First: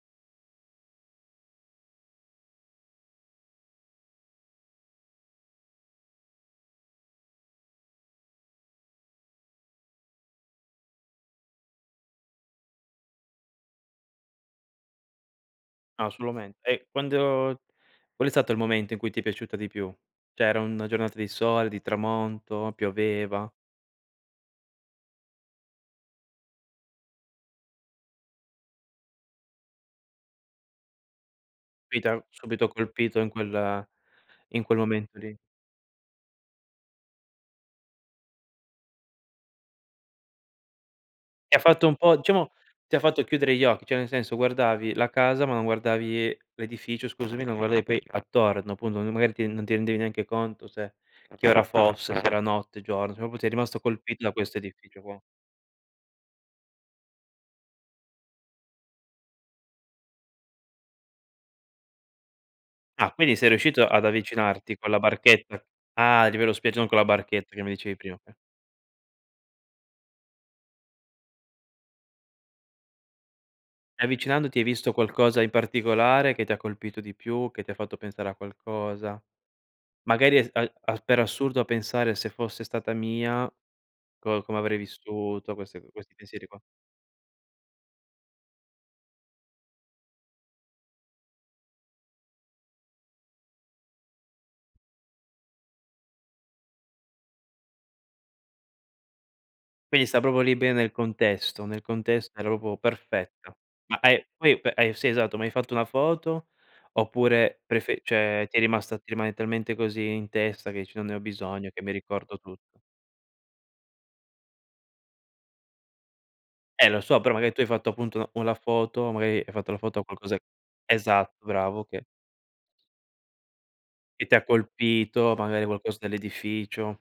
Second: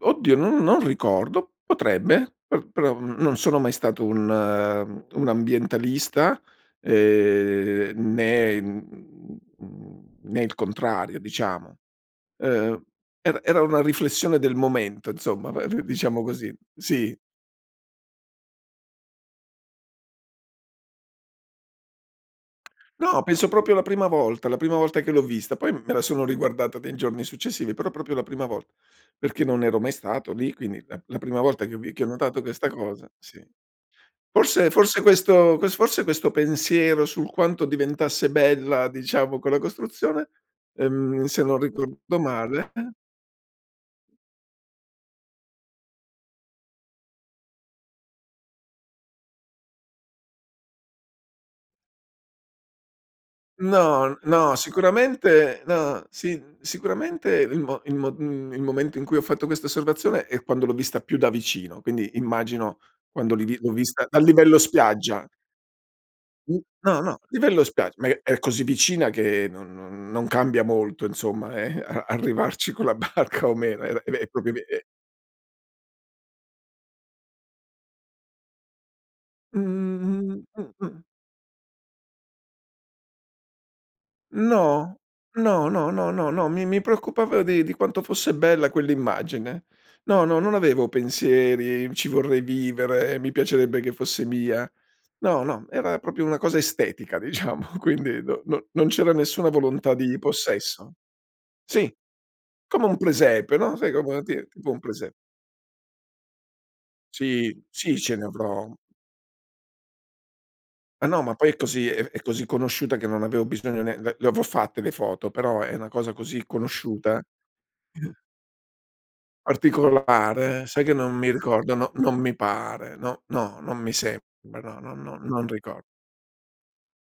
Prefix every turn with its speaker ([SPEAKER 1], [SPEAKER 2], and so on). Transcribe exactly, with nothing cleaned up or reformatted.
[SPEAKER 1] Oddio, non non ricordo, potrebbe pe però, mhmm, non sono mai stato un, ehm un ambientalista, ehm, né en mhmm, né il contrario, diciamo. Uhm, er era una riflessione del momento, inzomma, ve viu
[SPEAKER 2] Ah,
[SPEAKER 1] diciamo
[SPEAKER 2] sulo
[SPEAKER 1] così,
[SPEAKER 2] mento. E
[SPEAKER 1] sì.
[SPEAKER 2] quando qual è stato il momento in cui ti è piaciuta di più? ceh, era una giornata di sole, di tramonto,
[SPEAKER 1] No, penso
[SPEAKER 2] pioveva?
[SPEAKER 1] propio la prima volta, la prima volta che l'ho vista, poi m me la sono riguardata dei giorni successivi, però propio la prima volta, perché non ero mai stato lì. Quindi, la p la prima volta che vi che ho
[SPEAKER 2] Pita,
[SPEAKER 1] notato questa
[SPEAKER 2] subito
[SPEAKER 1] cosa
[SPEAKER 2] colpito in
[SPEAKER 1] sì.
[SPEAKER 2] quel in
[SPEAKER 1] Forse
[SPEAKER 2] quel
[SPEAKER 1] forse
[SPEAKER 2] momento lì?
[SPEAKER 1] questo ques forse questo pensiero sul quanto diventasse bella, diciamo, colla costruzione, ehm, se
[SPEAKER 2] Ti
[SPEAKER 1] non
[SPEAKER 2] ha fatto un po'
[SPEAKER 1] ricordo
[SPEAKER 2] diciamo,
[SPEAKER 1] male
[SPEAKER 2] ti ha fatto chiudere gli occhi. ceh, nel senso: guardavi la casa ma non guardavi l'edificio, scusami, non guardavi poi attorno. Punto, n magari, ti non ti rendevi neanche conto se che ora fosse, se era notte, giorno. ceh, propo ti è rimasto
[SPEAKER 1] No,
[SPEAKER 2] colpito da
[SPEAKER 1] no,
[SPEAKER 2] questo edificio qua.
[SPEAKER 1] sicuramente no, sin sicuramente il mo il mo mhmm, il momento in cui ho fatto questa osservazione è quando l'ho vista più da vicino. Quindi, immagino
[SPEAKER 2] Ah.
[SPEAKER 1] quando
[SPEAKER 2] Quindi,
[SPEAKER 1] li
[SPEAKER 2] sei
[SPEAKER 1] vi l'ho
[SPEAKER 2] riuscito ad
[SPEAKER 1] vista dal livello
[SPEAKER 2] avvicinarti con la
[SPEAKER 1] spiaggia.
[SPEAKER 2] barchetta? Ah, divello
[SPEAKER 1] [unintelligible]
[SPEAKER 2] spiaggia, non con
[SPEAKER 1] No,
[SPEAKER 2] la
[SPEAKER 1] no,
[SPEAKER 2] barchetta che
[SPEAKER 1] livello
[SPEAKER 2] mi
[SPEAKER 1] spiag
[SPEAKER 2] dicevi
[SPEAKER 1] ma
[SPEAKER 2] prima,
[SPEAKER 1] è
[SPEAKER 2] ochè.
[SPEAKER 1] è così vicina che no non non cambia molto, inzomma, eh, a arrivarci con la barca o meno, era
[SPEAKER 2] E
[SPEAKER 1] ed è propio ed
[SPEAKER 2] avvicinandoti hai
[SPEAKER 1] è e
[SPEAKER 2] visto qualcosa di particolare, che ti ha colpito di più, che ti fatto pensare a qualcosa?
[SPEAKER 1] Mh.
[SPEAKER 2] Magari,
[SPEAKER 1] Mh.
[SPEAKER 2] es
[SPEAKER 1] Mh.
[SPEAKER 2] al a
[SPEAKER 1] Mh.
[SPEAKER 2] per assurdo a pensare: "Se fosse stata mia? Co come avrei
[SPEAKER 1] No,
[SPEAKER 2] vissuto?"
[SPEAKER 1] no,
[SPEAKER 2] Queste, uhm,
[SPEAKER 1] no, no,
[SPEAKER 2] questi
[SPEAKER 1] no,
[SPEAKER 2] pensieri
[SPEAKER 1] no,
[SPEAKER 2] qua.
[SPEAKER 1] mi mi preoccupava di di quanto fosse bella quell'immagine. No, no, non avevo pensieri: "Ci vorrei vivere, mi piacerebbe che fosse mia". No, no, era propio una cosa estetica, diciamo. Quindi no, no non c'era nessuna volontà
[SPEAKER 2] Quindi,
[SPEAKER 1] di
[SPEAKER 2] sta propo lì bene nel
[SPEAKER 1] possesso.
[SPEAKER 2] contesto, nel
[SPEAKER 1] Sì,
[SPEAKER 2] contesto era opo
[SPEAKER 1] come un
[SPEAKER 2] perfetta.
[SPEAKER 1] presepe, no, sai,
[SPEAKER 2] Ma
[SPEAKER 1] come
[SPEAKER 2] hai
[SPEAKER 1] a ti
[SPEAKER 2] poi, u
[SPEAKER 1] tipo
[SPEAKER 2] pe
[SPEAKER 1] un
[SPEAKER 2] eh, sì
[SPEAKER 1] prese
[SPEAKER 2] esatto, ma hai fatto una foto,
[SPEAKER 1] Sì,
[SPEAKER 2] oppure
[SPEAKER 1] sì,
[SPEAKER 2] prefe
[SPEAKER 1] ce ne
[SPEAKER 2] ceh, ti è
[SPEAKER 1] avrò.
[SPEAKER 2] rimasta ti rimane talmente così in testa, che ici:
[SPEAKER 1] Ma
[SPEAKER 2] "Non ne ho
[SPEAKER 1] no, ma poi è
[SPEAKER 2] bisogno," che
[SPEAKER 1] così
[SPEAKER 2] "Mi
[SPEAKER 1] è è
[SPEAKER 2] ricordo
[SPEAKER 1] così
[SPEAKER 2] tutto."
[SPEAKER 1] conosciuta che non aveo bisogno né le le avò fatte le foto, però è una cosa così
[SPEAKER 2] Eh, lo so.
[SPEAKER 1] conosciuta
[SPEAKER 2] Però, maga tu hai fatto
[SPEAKER 1] [unintelligible]
[SPEAKER 2] appunto u la foto magari, hai fatto la foto a qualcosa
[SPEAKER 1] Particolare, sai che non mi
[SPEAKER 2] esatto,
[SPEAKER 1] ricordo?
[SPEAKER 2] bravo
[SPEAKER 1] No
[SPEAKER 2] che
[SPEAKER 1] non mi pare. No, no! Non mi
[SPEAKER 2] che ti ha
[SPEAKER 1] sembra, no non
[SPEAKER 2] colpito,
[SPEAKER 1] non
[SPEAKER 2] magari
[SPEAKER 1] ricor
[SPEAKER 2] qualcos dell'edificio.